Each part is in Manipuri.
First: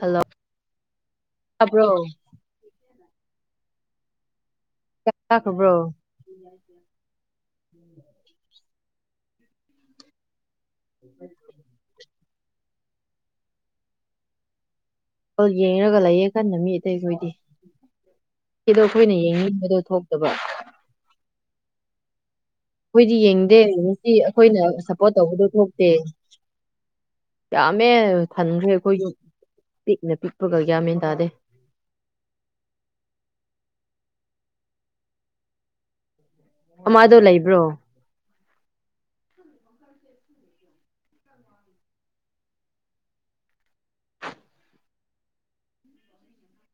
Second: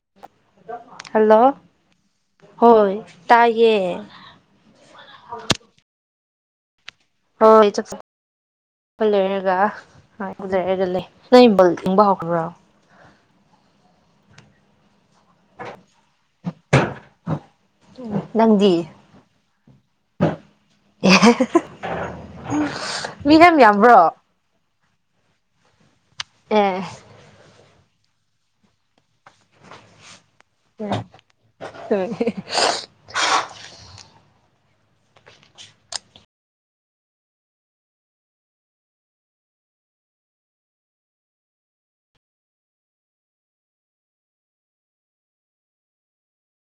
ꯍꯜꯂꯣ ꯍꯜꯂꯣ ꯇꯥꯕ꯭ꯔꯣ ꯍꯣꯏ ꯇꯌꯦ ꯀ ꯈꯕ꯭ꯔꯣ ꯁꯤ ꯍ ꯏꯆ ꯂꯣꯏꯔꯒ ꯍꯣꯏ ꯗ꯭ꯔꯦ ꯑꯗꯨꯗ ꯂꯩ ꯅꯪ ꯕꯜ ꯊꯤꯡꯕ ꯍꯧ ꯈ꯭ꯔ ꯍ ꯌꯦꯡꯉꯒ ꯂꯩꯌꯦ ꯈꯟꯅ ꯃꯤ ꯑꯇꯩꯈꯣꯏꯗꯤ ꯁꯤꯗꯣ ꯅꯪꯗꯤ ꯑꯩꯈꯣꯏꯅ ꯌꯦꯡꯅꯤꯡꯕꯗꯣ ꯊꯣꯛꯇꯕ [inaudible] ꯑꯩꯈꯣꯏꯗꯤ ꯃꯤ ꯌꯥꯝ ꯌꯦꯡꯗꯦ ꯉ ꯌꯥꯝꯕ꯭ꯔꯣ ꯑꯩꯈꯣꯏꯅ ꯑꯣ ꯇꯧꯕꯗꯣ ꯊꯣꯛꯣꯛꯇ ꯑꯦ ꯌꯥꯝꯥꯃꯦ ꯊꯟꯈ꯭ꯔꯦ ꯑꯩꯈꯣꯏꯁꯨ ꯄꯤꯛꯅ ꯄꯤꯛꯄꯒꯒꯃꯤꯦꯟ ꯇꯗꯦ ꯑꯃꯗꯣ ꯂꯩꯕ꯭ꯔꯣ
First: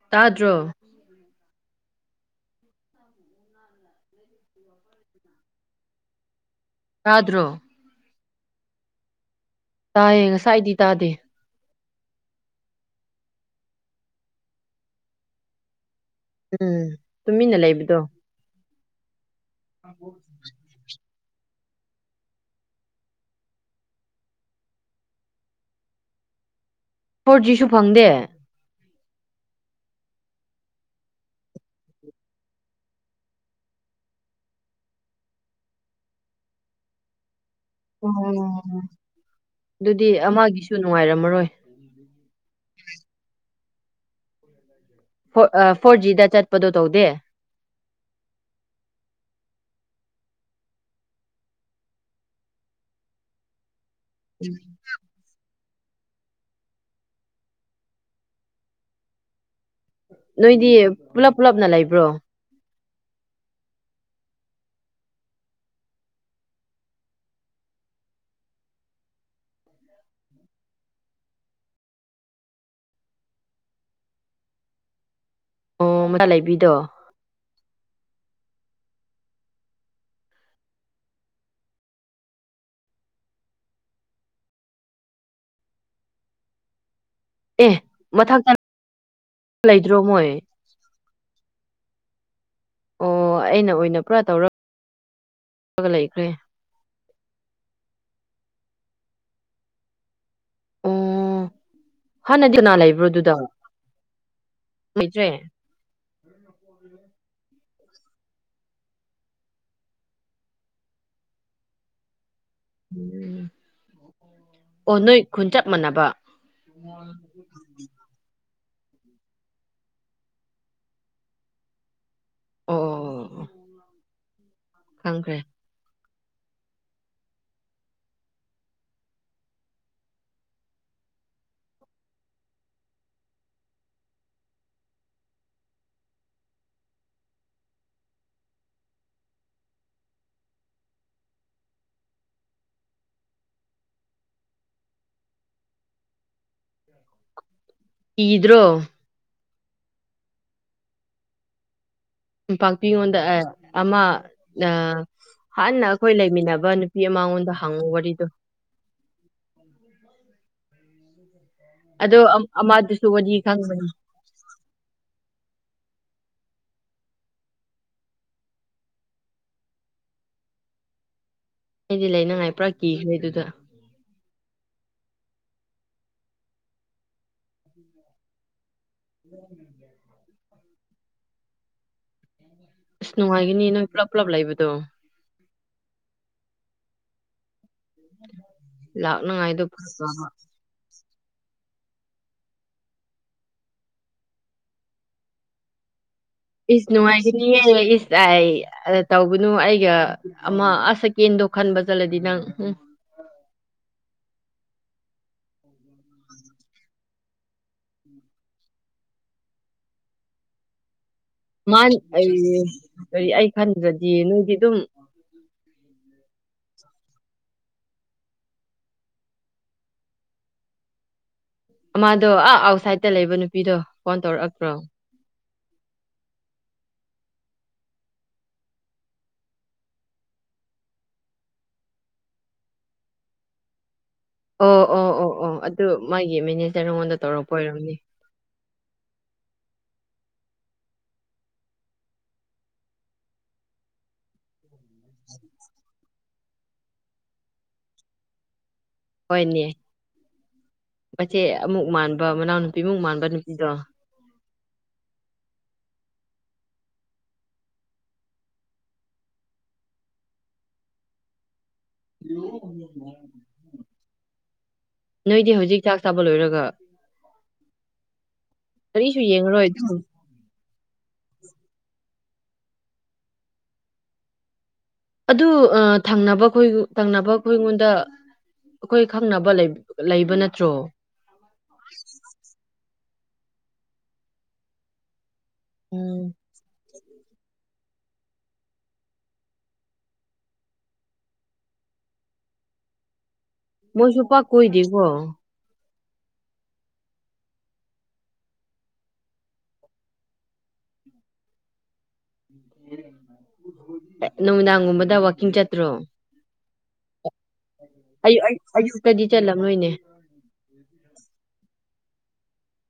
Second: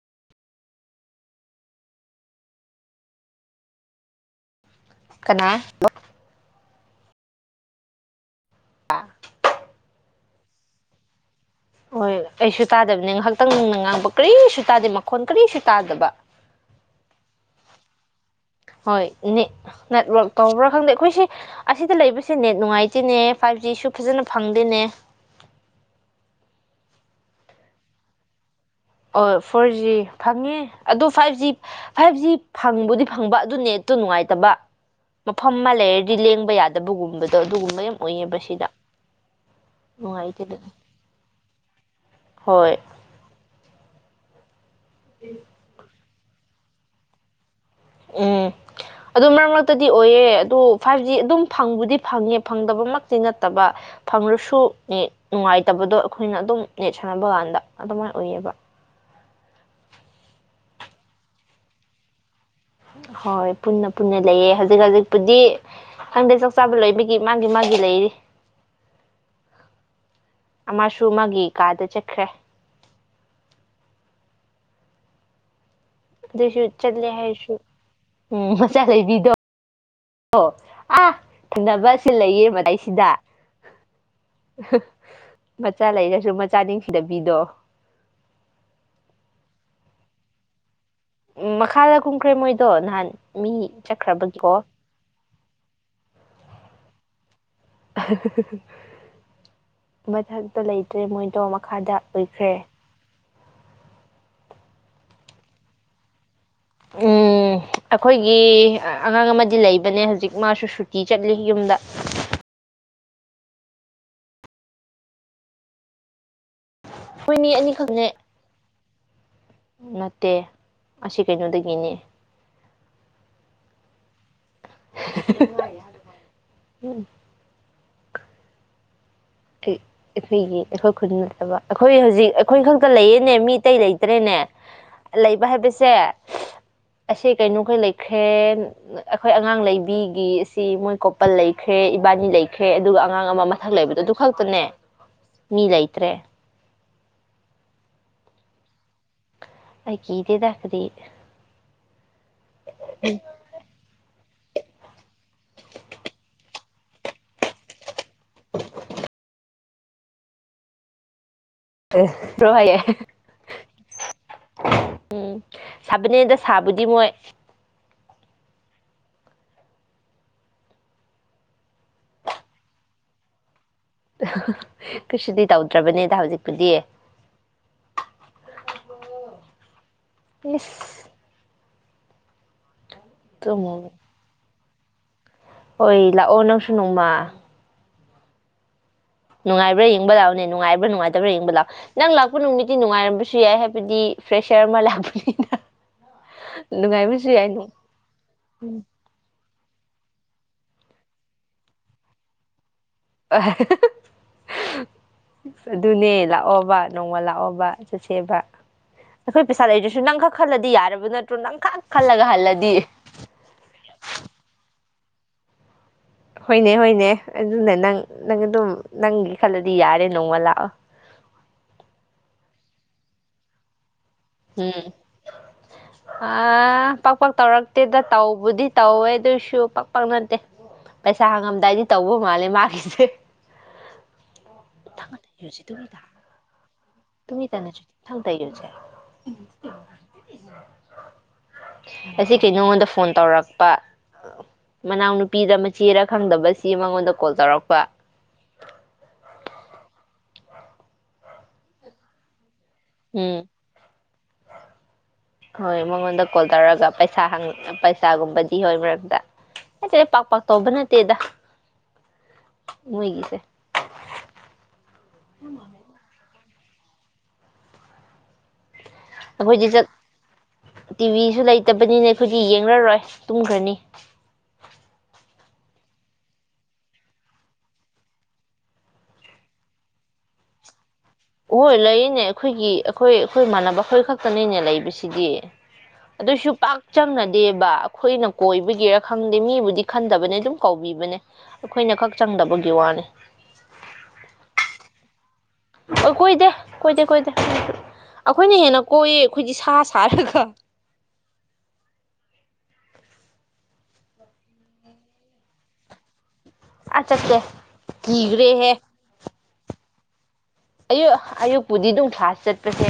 ꯇꯥꯗ꯭ꯔꯣ ꯀꯅꯥ ꯥꯗ꯭ꯔꯣ ꯑ ꯇꯥꯏꯌꯦ ꯉꯁꯥꯏꯗꯤ ꯇꯥꯗꯦ ꯍꯣꯏ ꯑꯩꯁꯨ ꯇꯥꯗꯕꯅꯤ ꯉꯥꯏꯍꯥꯛꯇꯪ ꯅꯨꯡꯅ ꯉꯥꯡꯕ ꯀꯔꯤꯁꯨ ꯇꯥꯗꯦ ꯃꯈꯣꯟ ꯀꯔꯤꯁꯨ ꯇꯥꯗꯕ ꯎꯝ ꯇꯨꯃꯤꯟꯅ ꯂꯩꯕꯗꯣ ꯍꯣꯏ ꯠ ꯅꯦꯠꯋꯔꯛ ꯇꯧꯕ꯭ꯔꯥ ꯈꯪꯗꯦ ꯑꯩꯈꯣꯏꯁꯦ ꯑꯁꯤꯗ ꯂꯩꯕꯁꯦ ꯅꯦꯠ ꯅꯨꯡꯉꯥꯏꯇꯦꯅꯦ ꯐꯥꯏꯚ ꯖꯤꯁꯨ ꯐꯖꯅ ꯐꯪꯗꯦꯅꯦ ꯐꯣꯔꯖꯤꯁꯨ ꯐꯪꯗꯦ ꯑꯣ ꯐꯣꯔ ꯖꯤ ꯐꯪꯉꯦ ꯑꯗꯨ ꯐꯥꯏꯚ ꯖꯤ ꯐꯥꯏꯚ ꯖꯤ ꯐꯪꯕꯨꯗꯤ ꯐꯪꯕ ꯑꯗꯨ ꯅꯦꯠꯇꯣ ꯅꯨꯡꯉꯥꯏꯇꯕ ꯃꯐꯝ ꯑꯃ ꯂꯩꯔꯗꯤ ꯂꯦꯡꯕ ꯌꯥꯗꯕꯒꯨꯝꯕꯗ ꯎꯝ ꯑꯗꯨꯗꯤ ꯅꯨꯡꯉꯥꯏꯇꯦꯗꯅ ꯑꯃꯒꯤꯁꯨ ꯅꯨꯡꯉꯥꯏꯔꯝꯃꯔꯣꯏ ꯍꯣꯏ ꯐ ꯐꯣꯔꯖꯤꯗ ꯆꯠꯄꯗꯣ ꯇꯧꯗꯦ ꯎꯝ ꯑꯗꯨ ꯃꯔꯛ ꯃꯔꯛꯇꯗꯤ ꯑꯣꯏꯌꯦ ꯑꯗꯨ ꯐꯥꯏꯚ ꯖꯤ ꯑꯗꯨꯝ ꯐꯪꯕꯨꯗꯤ ꯐꯪꯉꯦ ꯐꯪꯗꯕꯃꯛꯇꯤ ꯅꯠꯇꯕ ꯐꯪꯂꯁꯨ ꯅꯨꯡꯉꯥꯏ ꯇꯕꯗꯣ ꯑꯈꯣꯏꯅ ꯑꯗꯨꯝ ꯅꯦꯠ ꯁꯥꯟꯅꯕ ꯀꯥꯟꯗ ꯑꯗꯨꯃꯥꯏꯅ ꯑꯣꯏꯌꯦꯕ ꯅꯣꯏꯗꯤ ꯄꯨꯂꯞ ꯄꯨꯜꯂꯞꯅ ꯂꯩꯕ꯭ꯔꯣ ꯍꯣꯏ ꯄꯨꯟꯅ ꯄꯨꯟꯅ ꯂꯩꯑꯦ ꯍꯧꯖꯤꯛ ꯍꯧꯖꯤꯛꯄꯨꯗꯤ ꯈꯪꯗꯦ ꯆꯥꯛ ꯆꯥꯕ ꯂꯣꯏꯕꯒꯤ ꯃꯥꯒꯤ ꯃꯥꯒꯤ ꯂꯩꯔꯤ ꯑꯃꯁꯨ ꯃꯥꯒꯤ ꯀꯥꯗ ꯆꯠꯈ꯭ꯔꯦ ꯑꯣ ꯃꯆꯥ ꯑꯗꯨꯁꯨ ꯂꯩꯕꯤꯗꯣ ꯆꯜꯂꯦ ꯍꯥꯏꯁꯨ ꯎꯝ ꯃꯆꯥ ꯂꯩꯕꯤꯗꯣ ꯑꯥ ꯊꯦꯡꯅꯕ ꯑꯁꯤ ꯂꯩꯌꯦ ꯃꯗꯩꯁꯤꯗ ꯃꯆꯥ ꯂꯩꯔꯁꯨ ꯃꯆꯥ ꯅꯤꯡ ꯑꯦ ꯃꯊꯪꯛꯇ ꯂꯩ ꯔꯣꯃꯣꯏ ꯎꯝ ꯃꯈꯥꯗ ꯀꯨꯝꯈ꯭ꯔꯦ ꯃꯣꯏ ꯑꯗꯣ ꯅꯍꯥꯟ ꯑꯣ ꯃꯤ ꯑꯩꯅ ꯑꯣꯏꯅ ꯄꯨꯔꯥ ꯆꯠꯈ꯭ꯔꯕꯒꯤꯀꯣ ꯇꯧꯔꯒ ꯂꯩꯈ꯭ꯔꯦ ꯃꯊꯟ ꯇ ꯑꯣ ꯂꯩꯇ꯭ꯔꯦ ꯃꯣꯏꯗꯣ ꯃꯈꯥꯗ ꯂꯪꯈ꯭ꯔꯦ ꯍꯥꯟꯅꯗꯤ ꯀꯅꯥ ꯂꯩꯕ꯭ꯔꯣ ꯑꯗꯨꯗ ꯂꯩꯇ꯭ꯔꯦ [inaudible] ꯑꯈꯣꯏꯒꯤ ꯑꯉꯥꯡ ꯑꯃꯗꯤ ꯂꯩꯕꯅꯦ ꯍꯧꯖꯤꯛ ꯃꯥꯁꯨ ꯁꯨꯇꯤ ꯆꯠꯂꯤ ꯌꯨꯝꯗ ꯑꯣ ꯅꯣꯏ ꯈꯨꯟꯆꯞ ꯃꯥꯟꯅꯕ ꯍꯣꯏ ꯃꯤ ꯑꯅꯤꯈꯛꯅꯦ ꯅꯠꯇꯦ ꯑꯁꯤ ꯀꯩꯅꯣꯗꯒꯤꯅꯤ ꯑꯣ ꯈꯪꯈ꯭ꯔꯦ ꯎꯝ ꯑꯩꯈꯣꯏꯒꯤ ꯑꯩꯈꯣꯏ ꯈꯨꯟ ꯅꯠꯇꯕ ꯑꯩꯈꯣꯏ ꯍꯧꯖꯤꯛ ꯑꯩꯈꯣꯏ ꯈꯛꯇ ꯂꯩꯌꯦꯅꯦ ꯃꯤ ꯑꯇꯩ ꯂꯩꯇ꯭ꯔꯦꯅꯦ ꯂꯩꯕ ꯍꯥꯏꯕꯁꯦ ꯑꯁꯤ ꯀꯩꯅꯣꯈꯩ ꯂꯩꯈ꯭ꯔꯦ ꯑꯩꯈꯣꯏ ꯑꯉꯥꯡ ꯂꯩꯕꯤꯒꯤ ꯑꯁꯤ ꯃꯣꯏ ꯀꯣꯄꯜ ꯂꯩꯈ꯭ꯔꯦ ꯏꯕꯥꯅꯤ ꯂꯩꯈ꯭ꯔꯦ ꯑꯗꯨꯒ ꯑꯉꯥꯡ ꯑꯃ ꯃꯊꯛ ꯂꯩꯕꯗꯣ ꯈꯛꯇꯅꯦ ꯃꯤ ꯂꯩꯇ꯭ꯔꯦ ꯀꯤꯗ꯭ꯔꯣ ꯑꯩ ꯀꯤꯗꯦꯗ ꯀꯔꯤ ꯄꯥꯛꯄꯤꯉꯣꯟꯗ ꯑꯃ ꯑ ꯍꯥꯟꯅ ꯑꯩꯈꯣꯏ ꯂꯩꯃꯤꯟꯅꯕ ꯅꯨꯄꯤ ꯑꯃ ꯃꯉꯣꯟꯗ ꯍꯪꯉꯨ ꯋꯥꯔꯤ [unintelligible] ꯑꯗꯣ ꯔꯣ ꯍꯥꯏꯌꯦ ꯑꯃꯗꯨꯁꯨ ꯋꯥꯔꯤ ꯈꯪꯕꯅꯤ ꯁꯥꯕꯅꯦꯗ ꯁꯥꯕꯨꯗꯤ ꯃꯣꯏ ꯑꯩꯗꯤ ꯂꯩꯅꯉꯥꯏ ꯄꯨꯔꯥ ꯀꯤꯈ꯭ꯔꯦ ꯑꯗꯨꯗ ꯀꯩꯁꯨꯗꯤ ꯇꯧꯗ꯭ꯔꯕꯅꯦꯗ ꯍꯧꯖꯤꯛꯄꯨꯗꯤ [unintelligible] ꯏꯁꯤꯁ ꯑꯁ ꯉꯒꯅꯤ ꯅꯣꯏ ꯇꯨꯝꯃꯨ ꯄꯨꯂꯞ ꯄꯨꯂꯞ ꯂꯩꯕꯣ ꯠꯇꯣ ꯍꯣꯏ ꯂꯥꯛꯑꯣ ꯅꯪꯁꯨꯨꯅꯨꯃ ꯎꯝ ꯅꯨꯡꯉꯕ꯭ꯔꯥ ꯌꯦꯡꯕ ꯂꯥꯛꯑꯣꯅꯦ ꯅꯨꯡꯥꯏꯕ꯭ꯔꯥ ꯅꯨꯡꯉꯥꯏ ꯠꯇꯕ꯭ꯔꯥ ꯌꯦꯡꯕ ꯂꯥꯛꯑꯣ ꯅꯪ ꯂꯥꯛꯄ ꯅꯨꯃꯤꯠꯇꯤ ꯅꯨꯡꯉꯥꯏꯔꯝꯕꯁꯨ ꯌꯥꯏ ꯍꯥꯏꯕꯗꯤ ꯐ꯭ꯔꯦꯁꯌꯥꯔ ꯑꯃ ꯂꯥꯛꯄꯅꯤꯅ ꯏꯁ ꯅꯨꯡꯉꯥꯏꯕꯁꯨ ꯌꯥꯏ ꯅꯨꯡꯉꯥꯏꯖꯅꯤꯉꯦ ꯏꯁꯥꯏ ꯑ ꯇꯧꯕꯅꯨ ꯑꯩ ꯑꯃ ꯑꯁꯀꯦꯟꯗꯣ ꯈꯟꯕ ꯆꯠꯂꯗꯤ ꯅꯪ ꯎꯝ ꯑ ꯑꯗꯨꯅꯦ ꯂꯥꯛꯑꯣꯕ ꯅꯣꯡꯃ ꯂꯥꯛꯑꯣꯕ ꯆꯠꯁꯦꯕ ꯑꯩꯈꯣꯏ ꯄꯩꯁꯥ ꯂꯩꯗ꯭ꯔꯁꯨ ꯅꯪ ꯈꯛ ꯈꯜꯂꯗꯤ ꯌꯥꯔꯕ ꯅꯠꯇ ꯃꯥ ꯑꯩ ꯀ ꯑꯩ ꯈꯟꯗ꯭ꯔꯗꯤ ꯅꯣꯏꯗꯤ ꯑꯗꯨꯝ ꯍꯣꯏꯅꯦ ꯍꯣꯏꯅꯦ ꯑꯗꯨꯅ ꯅꯪ ꯅꯪ ꯑꯗꯨꯝ ꯅꯪꯒꯤ ꯈꯜꯂꯗꯤ ꯌꯥꯔꯦ ꯅꯣꯡꯃ ꯂꯥꯛꯑꯣ ꯃꯥꯥꯗꯣ ꯑꯥ ꯑꯥꯎꯠꯁꯥꯏꯗꯠꯇ ꯂꯩꯕ ꯅꯨꯄꯤꯗꯣ ꯐꯣꯟ ꯇꯧꯔꯛꯑꯕ꯭ꯔꯣ ꯑ ꯄꯥꯛꯄꯛ ꯇꯧꯔꯛꯇꯦꯗ ꯇꯧꯕꯗꯤ ꯇꯧꯋꯦ ꯑꯗꯨꯏꯁꯨ ꯄꯥꯛꯄꯛ ꯅꯠꯇꯦ ꯄꯩꯁꯥ ꯍꯪꯉꯝꯗꯥꯏꯗꯤ ꯇꯧꯕ ꯃꯥꯜꯂꯦ ꯃꯥꯒꯤꯁꯦ ꯑꯣ ꯑꯣ ꯑꯣ ꯑꯣ ꯑꯗꯨ ꯃꯥꯒꯤ ꯃꯦꯅꯦ ꯇꯃꯤ ꯇꯅ ꯆ ꯊꯜ ꯇꯏ ꯌ ꯆ ꯑꯁꯤ ꯀ ꯅꯉꯣꯟꯗ ꯐꯣꯟ ꯇꯧꯔꯛꯄ ꯃꯅꯥꯎꯅꯨꯄꯤꯗ ꯃꯆꯦꯔ ꯈꯪꯗꯕꯁꯤ ꯃꯉꯣꯟꯗ ꯀꯣꯜ ꯇꯧꯔꯛꯄ ꯍꯣꯏꯅꯦ ꯃꯆꯦ ꯑꯃꯨꯛ ꯃꯥꯟꯕ ꯃꯅꯥꯎ ꯅꯨ ꯏꯃꯨꯡ ꯃꯥꯟꯕ ꯎꯝ ꯅꯨꯄꯤꯗꯣ ꯍꯣꯏ ꯃꯉꯣꯟꯗ ꯀꯣꯜ ꯇꯧꯔꯒ ꯄꯩꯁꯥ ꯄꯩꯁꯥꯒꯨꯝꯕꯗꯤ ꯍꯣꯏ ꯃꯔꯝꯗ ꯍꯥꯏ ꯄꯥꯛ ꯄꯥꯛ ꯇꯧꯕ ꯅꯠꯇꯦꯗ ꯃꯣꯏꯒꯤꯁꯦ ꯅꯣꯏꯗꯤ ꯍꯧꯖꯤꯛ ꯍ ꯆꯥꯛ ꯆꯥꯕ ꯂꯣꯏꯔꯒ [unintelligible] ꯀꯔꯤꯁꯨ ꯌꯦꯡꯉꯔꯣꯏ ꯑꯩꯈꯣꯏꯗꯤ ꯑꯗꯨꯝ ꯇꯤꯚꯁꯨ ꯂꯩꯇꯕꯅꯤꯅꯦ ꯑꯩꯈꯣꯏꯗꯤ ꯌꯦꯡꯅꯔꯣꯏ ꯇꯨꯝꯈ꯭ꯔꯅꯤ ꯑꯗꯨ ꯊꯪꯅꯕꯣꯏ ꯊꯪꯅꯕ ꯑꯩꯉꯣꯟꯗ ꯑꯩꯈꯣꯏ ꯈꯪꯅꯕ ꯂꯩꯕ ꯅꯠꯇ꯭ꯔꯣ ꯍꯣꯏ ꯂꯩꯌꯦꯅꯦ ꯑꯩꯈꯣꯏꯒꯤ ꯑꯩꯈꯣꯏ ꯑꯩꯈꯣꯏ ꯃꯥꯟꯅꯕ ꯑꯩꯈꯣꯏ ꯈꯛꯇꯅꯤꯅꯦ ꯂꯩꯕꯁꯤꯗꯤ ꯎꯝ ꯑꯗꯨꯁꯨ ꯄꯥꯛ ꯆꯝꯅꯗꯦꯕ ꯑꯩꯈꯣꯏꯅ ꯀꯣꯏꯕꯒꯤꯔ ꯈꯪꯗꯦ ꯃꯤꯕꯨꯗꯤ ꯈꯟꯗꯕꯅꯦ ꯑꯗꯨꯝ ꯀꯧꯕꯤꯕꯅꯦ ꯑꯩꯈꯣꯏꯅ ꯈꯛ ꯆꯪꯗꯕꯒꯤ ꯋꯥꯅꯤ ꯃꯣꯏ ꯆꯣꯄꯥ ꯀꯗꯕ ꯑꯣ ꯀꯣꯏꯗꯦ ꯀꯣꯏꯗꯦ ꯀꯣꯏꯗꯦ ꯑꯩꯈꯣꯏꯅ ꯍꯦꯟꯅ ꯀꯣꯏꯌꯦ ꯑꯩꯈꯣꯏꯗꯤ ꯁꯥ ꯁꯥꯔꯒ ꯅꯨꯃꯤꯗꯥꯡꯒꯨꯝꯕꯗ ꯋꯥꯋꯀꯤꯡ ꯆꯠꯇ꯭ꯔꯣ ꯑꯆꯥꯇꯦ ꯑꯌ ꯑꯌꯨ ꯀꯗꯤ ꯆꯠꯂꯝ ꯅꯣꯏꯅꯦ ꯑꯌꯣ ꯑꯌꯨꯛ ꯕꯨꯗꯤ ꯑꯗꯨꯝ ꯀ꯭ꯂꯥꯁ ꯆꯠꯄꯁꯦ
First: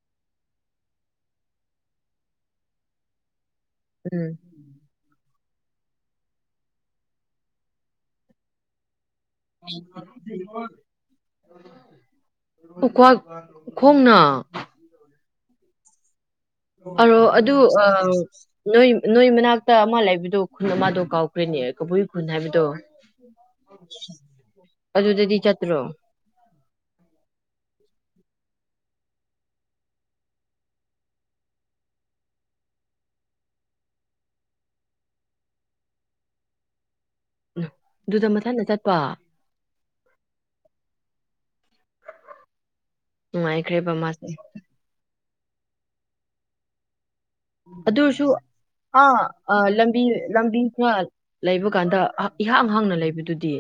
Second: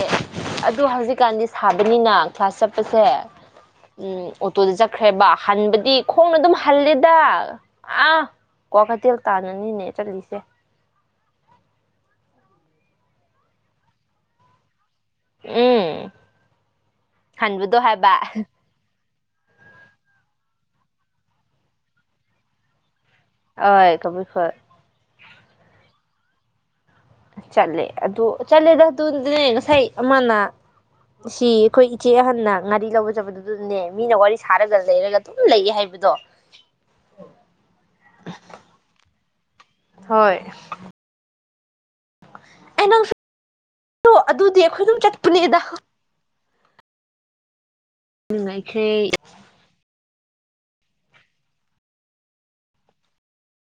ꯑꯗꯨ ꯍꯧꯖꯤꯛꯀꯥꯟꯗꯤ ꯁꯥꯕꯅꯤꯅ ꯀ꯭ꯂꯥꯁ ꯆꯠꯄꯁꯦ ꯎꯝ ꯑꯣꯇꯣꯗ ꯆꯠꯈꯦꯕꯥ ꯍꯟꯕꯗꯤ ꯈꯣꯡꯅ ꯑꯗꯨꯝ ꯍꯂꯦꯗ ꯑ ꯀ꯭ꯋꯥꯀꯩꯊꯦꯜ ꯇꯥꯟꯅꯅꯤꯅꯦ ꯆꯜꯂꯤꯠꯂꯤꯁꯦ ꯈꫭꯡꯅꯥ ꯎꯝ ꯑꯔꯣ ꯑꯗꯨ ꯍꯟꯕꯗꯣ ꯍꯥꯏꯕ ꯅꯣꯏ ꯅꯣꯏ ꯃꯅꯥꯛꯇ ꯑꯃ ꯂꯩꯕꯗꯣ ꯈꯨꯟ ꯑꯃꯗꯣ ꯀꯥꯎꯈ꯭ꯔꯦꯅꯦ ꯀꯕꯨꯏ ꯈꯨꯟ ꯍꯥꯏꯕꯗꯣ ꯍꯣꯏ ꯀꯕꯨꯏꯈꯣꯏ ꯑꯗꯨꯗꯗꯤ ꯆꯠꯇ꯭ꯔꯣ ꯆꯠꯂꯦ ꯑꯗꯨ ꯆꯠꯂꯦꯗ ꯑꯗꯨꯅꯦ ꯉꯁꯥꯏ ꯑꯃꯅ ꯁꯤ ꯑꯩꯈꯣꯏ ꯏꯆꯦ ꯑꯍꯟꯅ ꯉꯥꯔꯤ ꯂꯧꯕ ꯆꯠꯄꯗꯨꯗꯨꯗꯅꯦ ꯃꯤꯅ ꯋꯥꯔꯤ ꯁꯥꯔꯒ ꯂꯩꯔꯒ ꯑꯗꯨꯝ ꯂꯩ ꯍꯥꯏꯕꯗꯣ ꯑꯗꯨꯗ ꯃꯊꯟꯇ ꯆꯠꯄ ꯍꯣꯏ ꯑꯩ ꯅꯪ ꯅꯨꯡꯉꯥꯏꯈ꯭ꯔꯦꯕ ꯃꯥꯁꯦ ꯑꯗꯨꯗꯤ ꯑꯩꯈꯣꯏ ꯑꯗꯨꯝ ꯆꯠ ꯄꯨꯂꯤꯗ ꯑꯗꯨꯁꯨ ꯅꯨꯡꯉꯥꯏꯈ꯭ꯔꯦ ꯑ ꯂꯝꯕꯤ ꯂꯝꯕꯤ ꯈꯔ ꯂꯩꯕ ꯀꯥꯟꯗ ꯏꯍꯥꯡ ꯍꯥꯡꯅ ꯂꯩꯕꯗꯨꯗꯤ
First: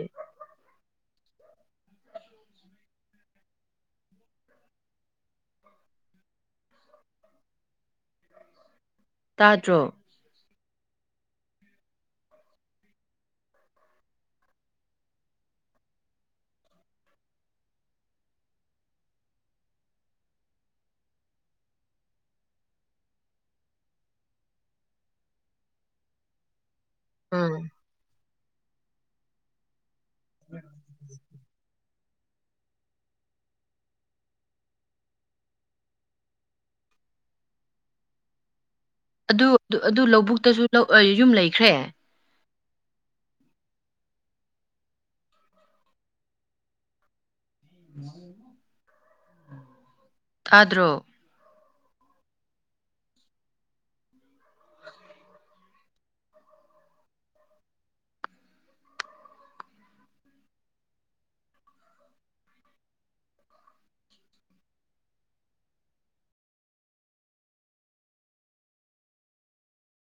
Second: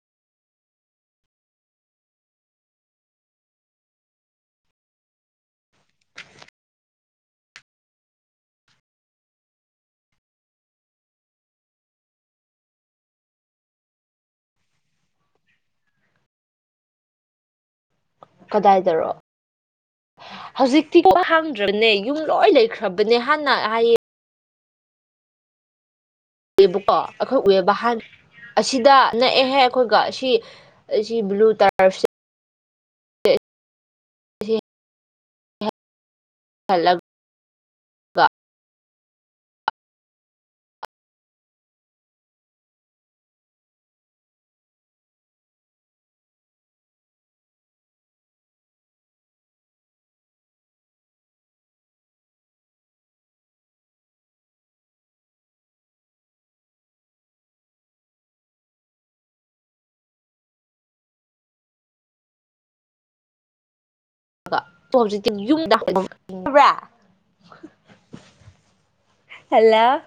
ꯇꯥꯗ꯭ꯔꯣ ꯀꯗꯥꯏꯗꯔꯣ ꯍꯧꯖꯤꯛꯇꯤ ꯍꯥꯡꯗ꯭ꯔꯕꯅꯦ ꯌꯨꯝ ꯂꯣꯏ ꯂꯩꯈ꯭ꯔꯕꯅꯦ ꯍꯥꯟꯅ ꯍꯥꯏꯌꯦ ꯑꯩꯕꯨꯛ ꯑꯣ ꯑꯩꯈꯣꯏ ꯎꯝ ꯎꯋꯦ ꯍꯥꯟ ꯑꯁꯤꯗ ꯅꯛꯑꯦꯍꯦ ꯑꯩꯈꯣꯏ ꯁꯤ ꯕ꯭ꯂꯨ ꯇꯔ ꯁꯤ [unintelligible] ꯑꯗꯨ ꯑꯗꯨ ꯂꯧꯕꯨꯛꯇꯁꯨ ꯌꯨꯝ ꯂꯩꯈ꯭ꯔꯦ ꯎꯝ [unintelligible] ꯇꯥꯗꯔꯣ ꯍꯧꯖꯤ ꯌꯨꯝꯗ꯭ꯔ ꯍꯜꯂꯣ